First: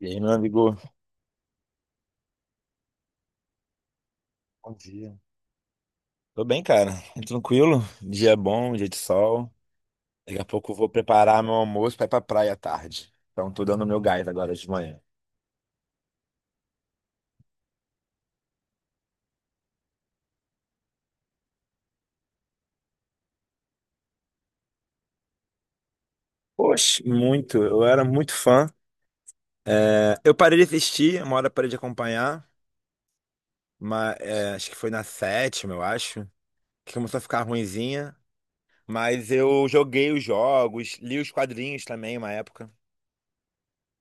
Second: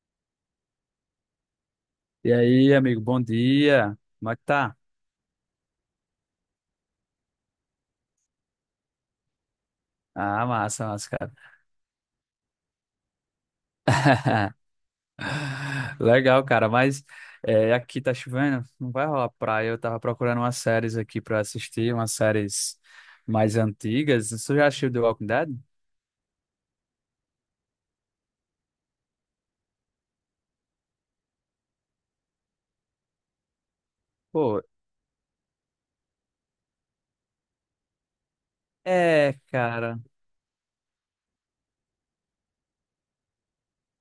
E aí, meu amigo? E aí, amigo, bom dia. Como é que Bom tá? dia. Tô bem, cara. Tranquilo. Dia bom, dia de sol. Daqui Ah, a pouco eu massa, vou massa, cara. preparar meu almoço pra ir pra praia à tarde. Então, tô dando meu gás agora de manhã. Legal, cara, mas aqui tá chovendo, não vai rolar praia. Eu tava procurando umas séries aqui pra assistir, umas séries mais antigas. Você já assistiu The Walking Dead? Poxa, muito. Eu era muito fã. É, eu parei de assistir, uma hora eu parei de acompanhar. Mas, Pô, acho que foi na sétima, eu acho. Que começou a ficar ruinzinha. Mas é, eu cara. joguei os jogos, li os quadrinhos também, uma época.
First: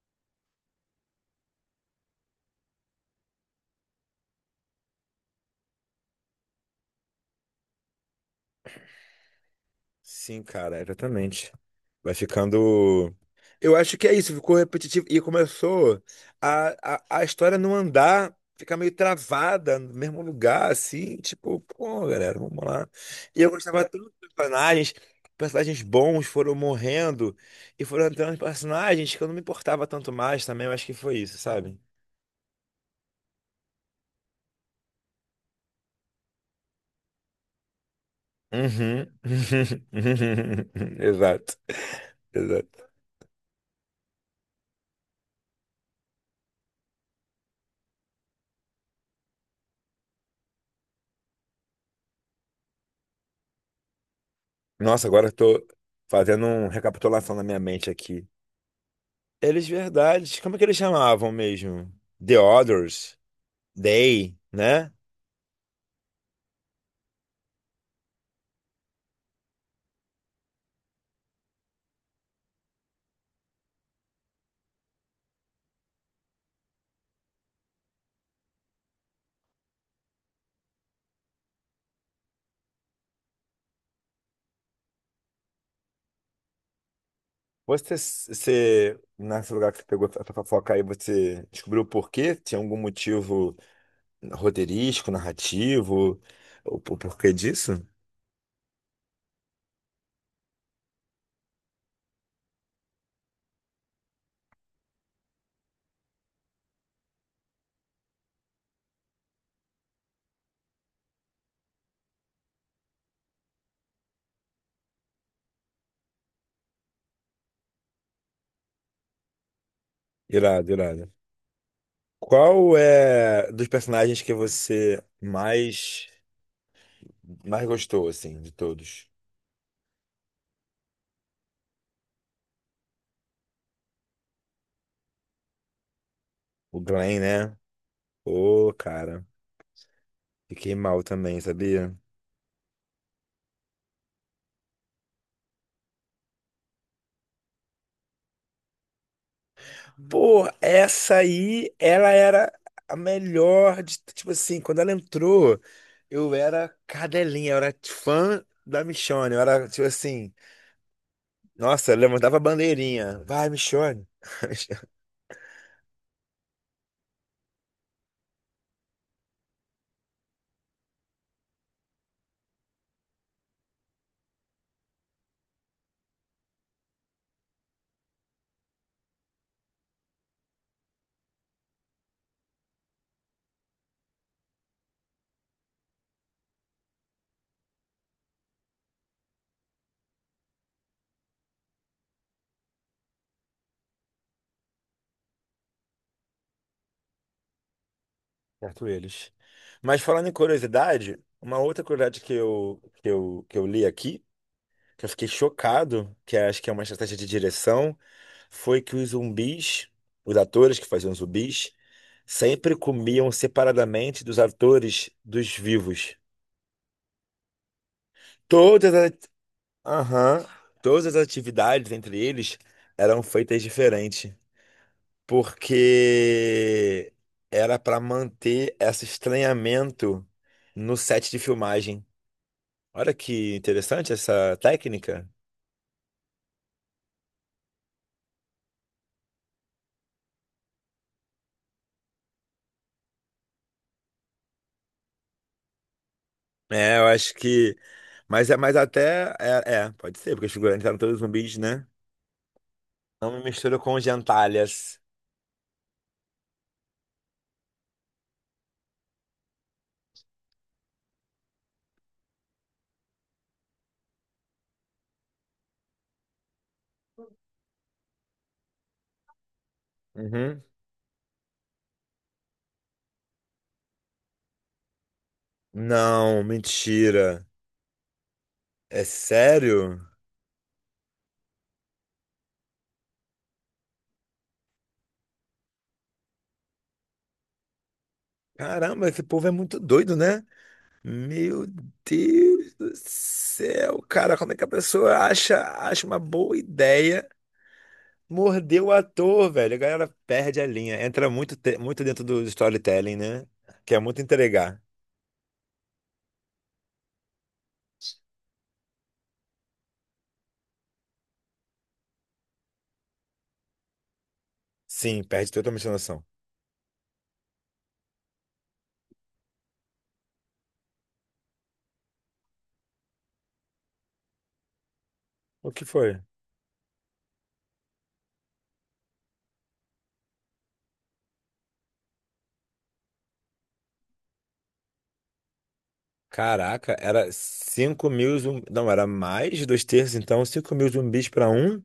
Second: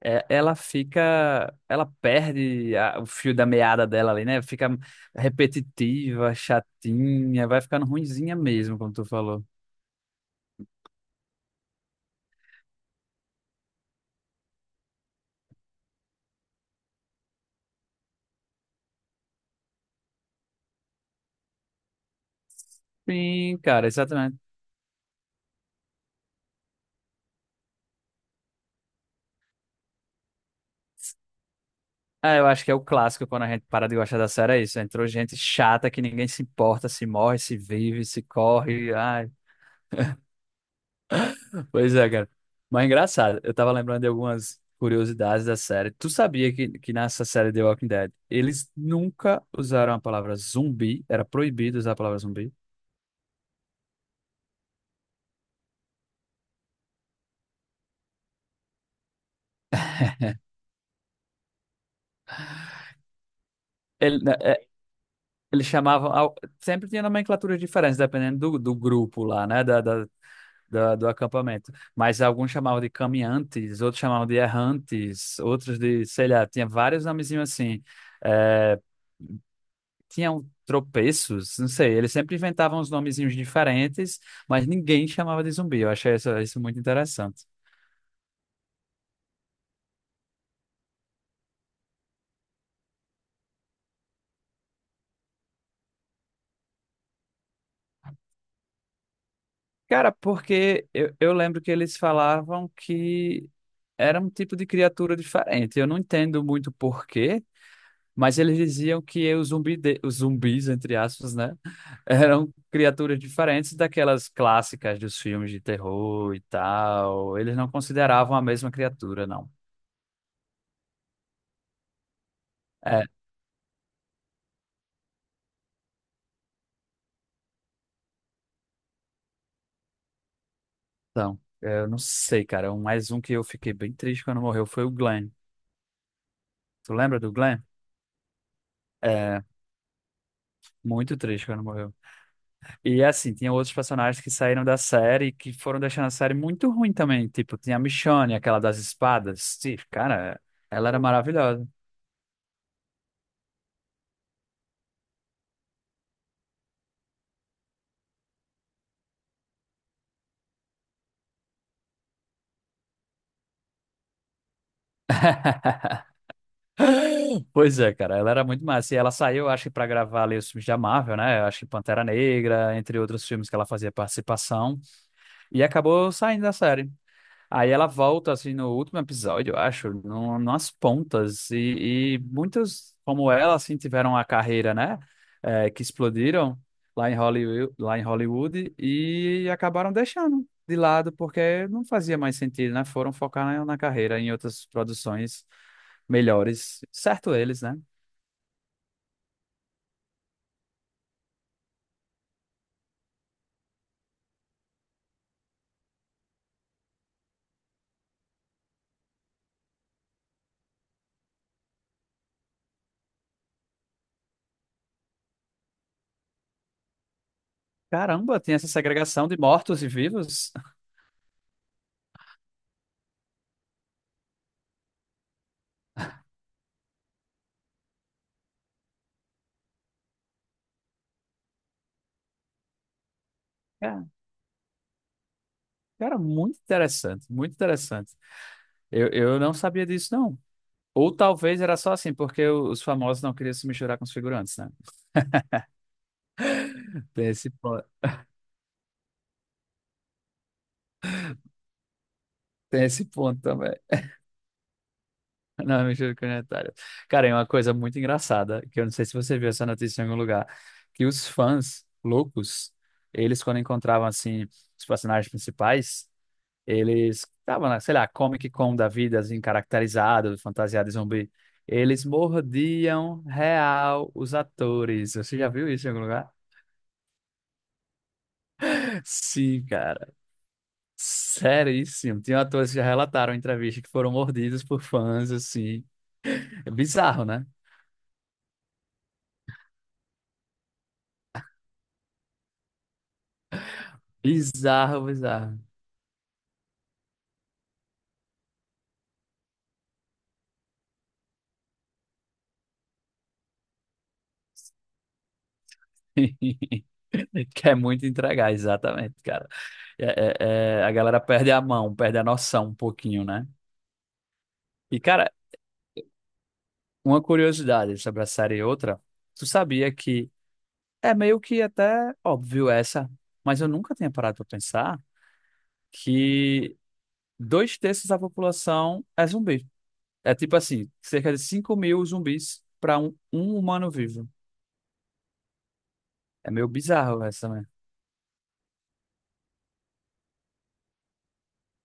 É, ela fica. Ela perde o fio da meada dela ali, né? Fica repetitiva, chatinha, vai ficando ruinzinha mesmo, como tu falou. Sim, cara, exatamente. Vai ficando. Eu acho que é isso, ficou repetitivo e começou a, a história não andar, ficar meio travada no mesmo lugar, assim, tipo, pô, galera, vamos lá. E eu Sim, gostava cara, tanto dos exatamente. personagens, personagens bons foram morrendo e foram entrando personagens que eu não me importava tanto mais também, eu acho que foi isso, sabe? Ah, eu acho que é o clássico quando a gente para de gostar da série, é isso. Entrou gente chata que ninguém se importa, se morre, se vive, se corre. Uhum. Ai, Exato, pois é, cara. Mas é exato. engraçado, eu tava lembrando de algumas curiosidades da série. Tu sabia que nessa série The Walking Dead, eles nunca usaram a palavra zumbi, era proibido usar a palavra zumbi. Nossa, agora eu tô fazendo uma recapitulação na minha mente aqui. Eles verdade. Como é que eles chamavam mesmo? The Others, Né, They, né? eles chamavam. Sempre tinha nomenclaturas diferentes, dependendo do grupo lá, né? Do acampamento. Mas alguns chamavam de caminhantes, outros chamavam de errantes, outros de, sei lá, tinha vários nomezinhos assim. É, tinham tropeços, não sei, eles sempre inventavam uns nomezinhos diferentes, mas ninguém chamava de zumbi. Eu achei isso muito interessante. Nesse lugar que você pegou essa fofoca aí, você descobriu o porquê? Tinha algum motivo roteirístico, narrativo? O porquê disso? Cara, porque eu lembro que eles falavam que era um tipo de criatura diferente. Eu não entendo muito porquê. Mas eles diziam que os zumbis, entre aspas, né? Eram criaturas diferentes daquelas clássicas dos filmes de terror e tal. Eles não consideravam a mesma criatura, não. Irado, irado. Qual É, é dos personagens que você mais gostou, assim, de todos? então, eu não sei, cara. Mais um que eu fiquei bem triste quando morreu foi o Glenn. O Tu Glenn, lembra do né? Glenn? Ô, cara, É, fiquei mal muito também, triste quando morreu. sabia? E assim, tinha outros personagens que saíram da série e que foram deixando a série muito ruim também. Tipo, tinha a Michonne, aquela das espadas. Sim, cara, Pô, ela era essa maravilhosa. aí, ela era a melhor de, tipo assim, quando ela entrou, eu era cadelinha, eu era fã da Michonne, eu era, tipo assim, nossa, eu levantava a bandeirinha, vai, Michonne. Pois é, cara, ela era muito massa. E ela saiu, acho que, pra gravar ali os filmes da Marvel, né? Acho que Pantera Negra, entre outros filmes que ela fazia participação. E acabou saindo da série. Aí ela volta, assim, no último episódio, eu acho, no, nas pontas. E muitas, como ela, assim, tiveram a carreira, né? Que explodiram lá em Hollywood e acabaram deixando de lado, porque não fazia mais sentido, né? Foram focar na carreira, em outras produções melhores. Certo eles, né? Certo eles. Mas falando em curiosidade, uma outra curiosidade que eu li aqui, que eu fiquei chocado, que é, acho que é uma estratégia de direção, foi que os zumbis, os atores que faziam zumbis, sempre comiam separadamente dos atores dos vivos. Caramba, tem essa Todas as, segregação de mortos e aham, vivos. todas as atividades entre eles eram feitas diferente, porque era para manter esse estranhamento no set de filmagem. Olha que É, interessante essa técnica. cara, muito interessante, muito interessante. Eu não sabia disso, não. Ou talvez era só assim, porque os famosos não queriam se misturar com os figurantes, né? É, eu Tem acho esse que. ponto, Mas é mas até. Pode ser, porque os figurantes eram todos zumbis, né? tem esse Não me ponto também. misturo com gentalhas. Não, mistura comunitária. Cara, é uma coisa muito engraçada, que eu não sei se você viu essa notícia em algum lugar, que os fãs loucos, eles quando encontravam, assim, os personagens principais, eles estavam na, sei lá, Comic Con da vida, assim, caracterizado, Uhum. fantasiado de zumbi. Eles mordiam real os atores. Você já viu isso em algum lugar? Não, mentira. É Sim, sério? cara. Seríssimo. Tinha atores que já relataram em entrevista que foram mordidos por fãs, assim. É bizarro, né? Caramba, esse povo é muito doido, né? Meu Deus do céu, cara, como é que a Bizarro, pessoa bizarro. acha uma boa ideia morder o ator, velho? A galera perde a linha, entra muito, muito dentro do storytelling, né? Quer muito entregar. Quer muito entregar, exatamente, cara. É, a galera perde a mão, perde a noção um pouquinho, né? E, Sim, cara, perde totalmente a noção. uma curiosidade sobre a série e outra, tu sabia que é meio que até óbvio essa, mas eu nunca tinha parado pra pensar O que foi? que dois terços da população é zumbi. É tipo assim, cerca de 5.000 zumbis para um humano vivo. É meio Caraca, bizarro era essa, né? 5 mil zumbis. Não, era mais de dois terços, então 5 mil zumbis pra um.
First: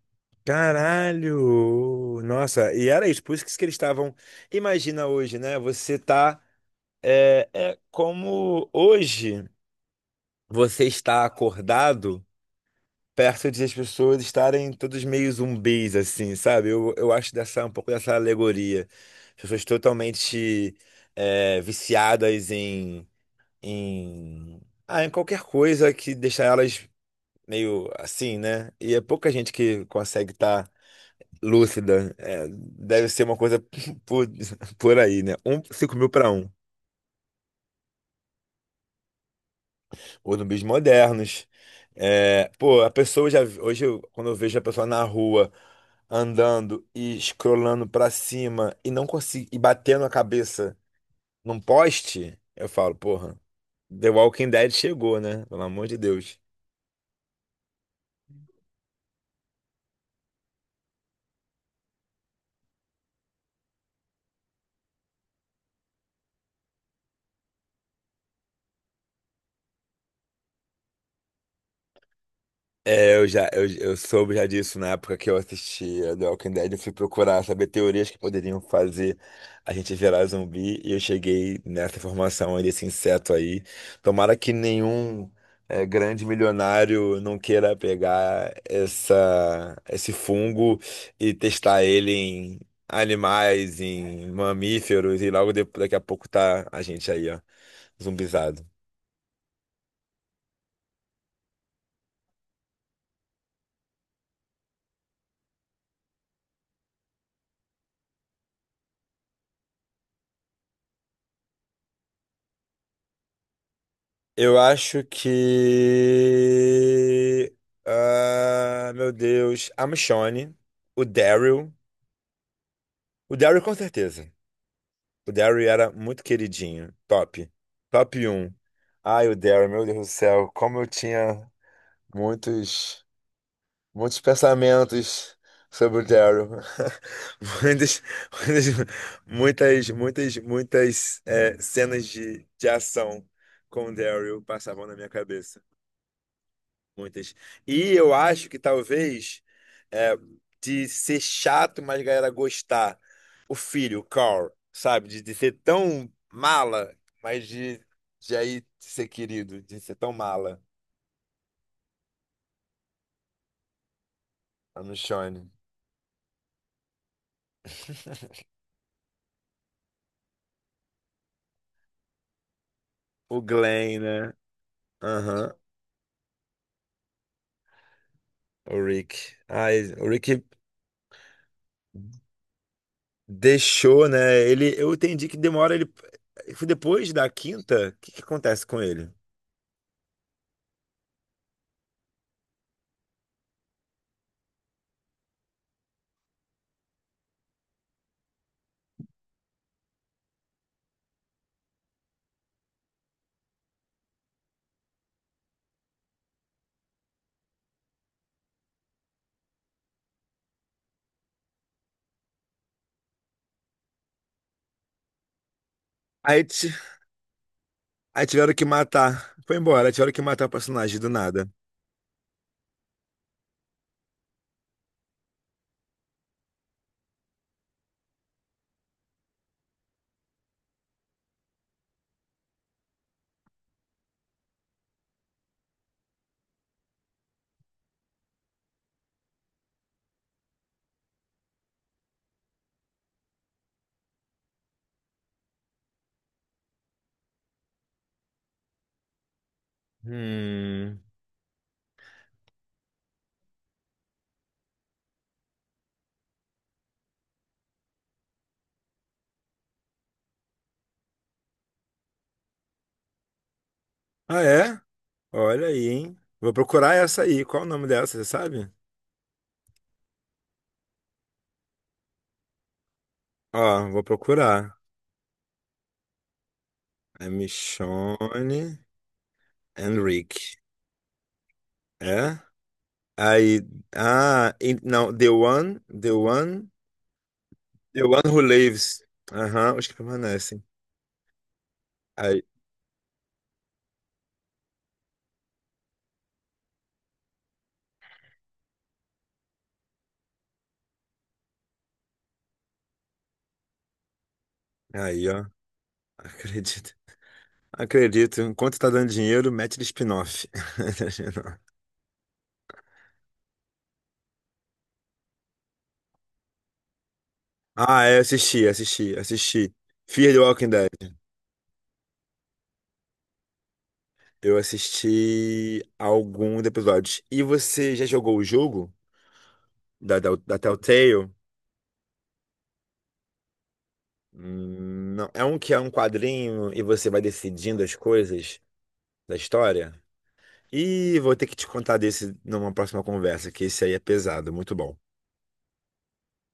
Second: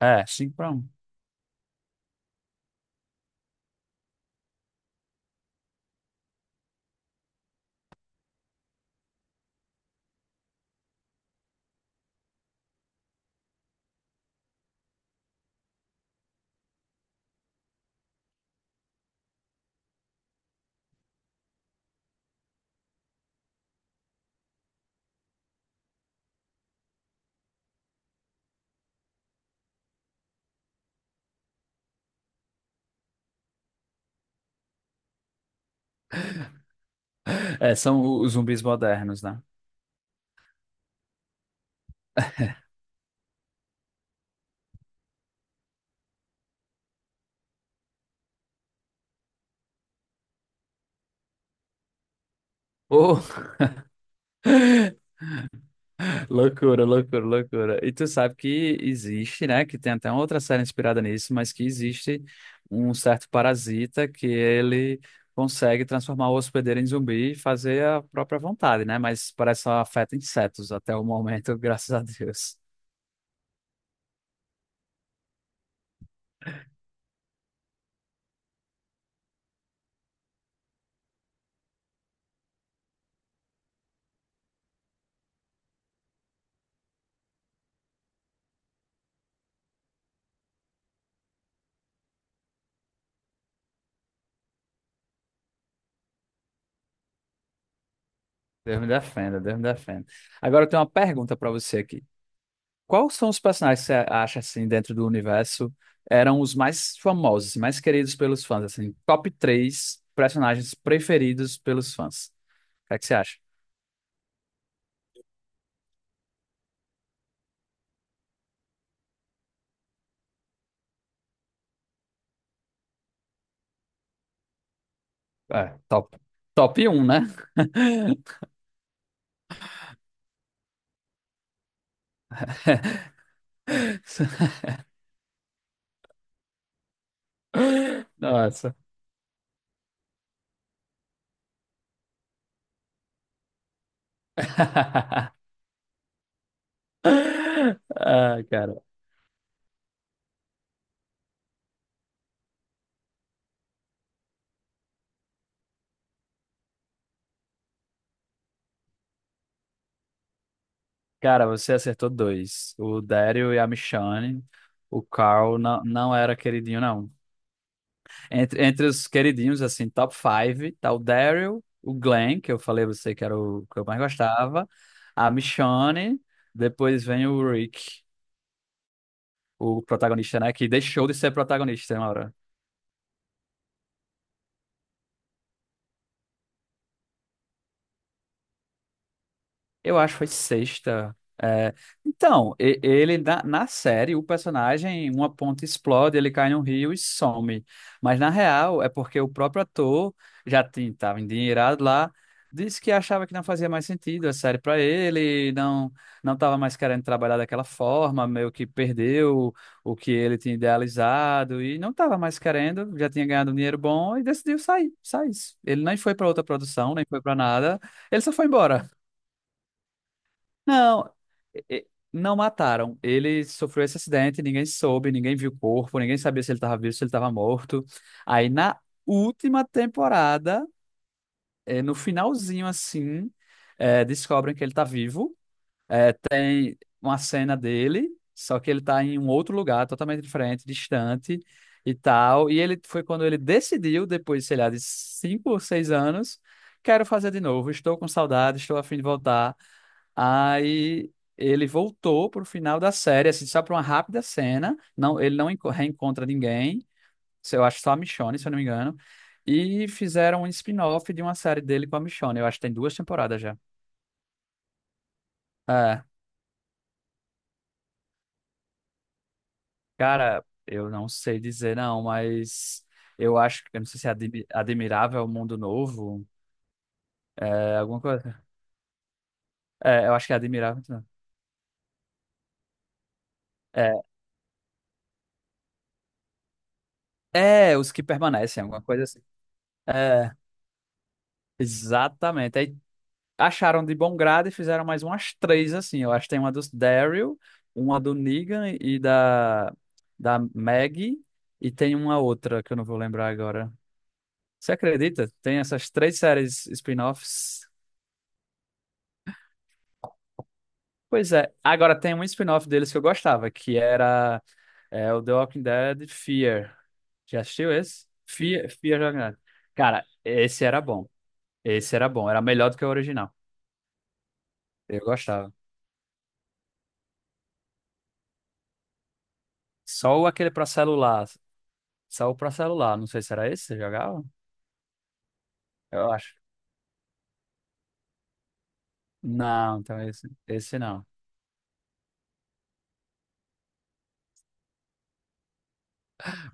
É, 5 para um. Caralho! Nossa, e era isso, por isso que eles estavam. Imagina hoje, né? Você tá. É como hoje você está acordado perto de as pessoas estarem todos meio zumbis, assim, sabe? Eu acho dessa, um pouco dessa alegoria. As pessoas totalmente, viciadas em, em. Ah, em qualquer coisa que deixa elas meio assim, né? E é pouca gente que consegue estar lúcida, deve ser uma coisa por, por aí, né? Um, 5 mil para 1. É, são os zumbis modernos, né? Ou zumbis modernos. É, pô, a pessoa já. Hoje, quando eu vejo a pessoa na rua andando e escrolando para cima e não consigo, e batendo a cabeça num poste, eu falo, porra, Oh, The Walking Dead chegou, né? Pelo amor de Deus. loucura, loucura, loucura. E tu sabe que existe, né? Que tem até uma outra série inspirada nisso, mas que existe um certo parasita que ele consegue transformar o hospedeiro em zumbi e fazer a própria vontade, né? Mas parece só afeta insetos até o momento, graças a Deus. É, eu soube já disso na época que eu assistia The Walking Dead, eu fui procurar saber teorias que poderiam fazer a gente virar zumbi e eu cheguei nessa informação aí desse inseto aí. Tomara que nenhum, grande milionário não queira pegar essa esse fungo e testar ele em animais, em mamíferos e logo daqui a pouco tá a gente aí, ó, zumbizado. Deus me defenda, Deus me defenda. Agora eu tenho uma pergunta para você aqui. Quais são os personagens que você acha assim dentro do universo eram os mais famosos, mais queridos pelos fãs, assim, top três personagens preferidos pelos fãs? O que é que você acha? Eu acho que. Ah, meu Deus. A Michonne, o Daryl. O Daryl, com certeza. O Daryl É, era top. muito Top queridinho. um, né? Top. Top um. Ai, o Daryl, meu Deus do céu. Como eu tinha muitos, muitos pensamentos sobre o Daryl. Muitas, Nossa. muitas, muitas, muitas, muitas, cenas de ação com o Daryl passavam na minha cabeça. Muitas. E eu Ah, acho que cara. talvez, é, de ser chato, mas a galera gostar. O filho, o Carl, sabe? De ser tão mala, mas de aí ser querido, de ser tão mala. Cara, você acertou dois. O Daryl e a Michonne. A O Michonne. Carl não, não era queridinho, não. Entre os queridinhos, assim, top five tá o Daryl, o Glenn, que eu falei a você que era O o que eu mais Glenn, né? gostava, a Aham. Michonne, depois vem o Rick, O Rick. o Ai, o Rick protagonista, né, que deixou de ser protagonista uma hora. deixou, né? Ele, eu entendi que demora ele. Foi depois da quinta? O que que acontece com ele? Eu acho que foi sexta. É, então, ele na série, o personagem, uma ponta explode, ele cai num rio e some. Mas na real, é porque o próprio ator já estava endinheirado lá, disse que achava que não fazia mais sentido a série para ele, não estava mais querendo trabalhar daquela forma, meio que perdeu o que ele tinha idealizado e não estava mais querendo, já tinha ganhado um dinheiro bom e decidiu sair, sair. Ele nem foi para outra Aí produção, nem foi para nada, ele Aí só foi tiveram que embora. matar. Foi embora, aí tiveram que matar o personagem do Não, nada. Não mataram. Ele sofreu esse acidente, ninguém soube, ninguém viu o corpo, ninguém sabia se ele estava vivo, se ele estava morto. Aí na última temporada, no finalzinho assim, descobrem que ele está vivo, tem uma cena dele, só que ele tá em um outro lugar, totalmente diferente, distante e tal. E ele foi quando ele decidiu, depois, sei lá, de 5 ou 6 anos, quero fazer de novo, estou com saudade, estou a fim de voltar. Hum. Aí ele voltou pro final da série, assim, só pra uma rápida cena. Não, ele não reencontra ninguém, eu acho só a Michonne, se eu não me engano. E fizeram um spin-off de uma série dele com a Michonne. Eu acho que tem duas temporadas já. Ah, é? Olha aí, É. hein? Vou procurar essa aí. Qual o nome dela, você sabe? Cara, eu não sei dizer não, mas eu acho, eu não Ó, sei vou se é procurar. admirável é o mundo novo, É é alguma coisa. Michonne É, eu acho que é Henrique. admirável. Não. É? Aí. Ah, não. The One. The One. É, é os que The One Who permanecem, alguma Lives. coisa assim. Aham, os que É, permanecem. Aí, exatamente. Aí acharam de bom grado e fizeram mais umas três assim. Eu acho que tem uma dos Daryl, uma do Negan e da Maggie e tem uma outra que eu não vou lembrar agora. Você acredita? ó. Tem essas três séries Acredito. spin-offs. Acredito. Enquanto tá dando dinheiro, mete de spin-off. Pois é. Agora tem um spin-off deles que eu gostava, que era o The Walking Dead Fear. Já assistiu Ah, esse? é, eu assisti, Fear, Fear the assisti, Walking Dead. assisti. Cara, Fear the esse Walking era bom. Dead. Esse era bom. Era melhor do que o original. Eu Eu gostava. assisti alguns episódios. E você já jogou o jogo da, Só o da, aquele da pra celular. Telltale? Só o pra celular. Não sei se era esse que você jogava. Hum. Não. É um que é um Eu acho. quadrinho e você vai decidindo as coisas da Não, história? então esse não. E vou ter que te contar desse numa próxima conversa, que esse aí é pesado, muito bom.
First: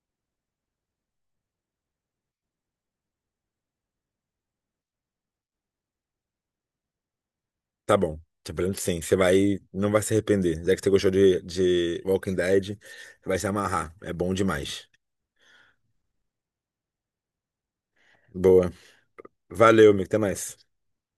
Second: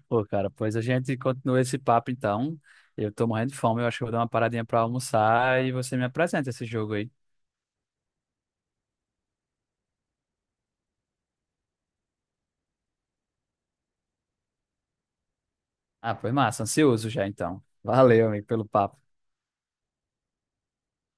Pô, cara, pois a gente continua esse papo então. Eu tô morrendo de fome. Eu acho que eu vou dar uma paradinha pra almoçar e você me apresenta esse jogo aí. Tá bom. Te prometo sim, você vai, não vai se arrepender. Já que você gostou de Walking Dead, você vai se amarrar. É bom demais. Ah, foi massa, ansioso já então. Valeu, amigo, pelo Boa. papo. Valeu, amigo. Até mais.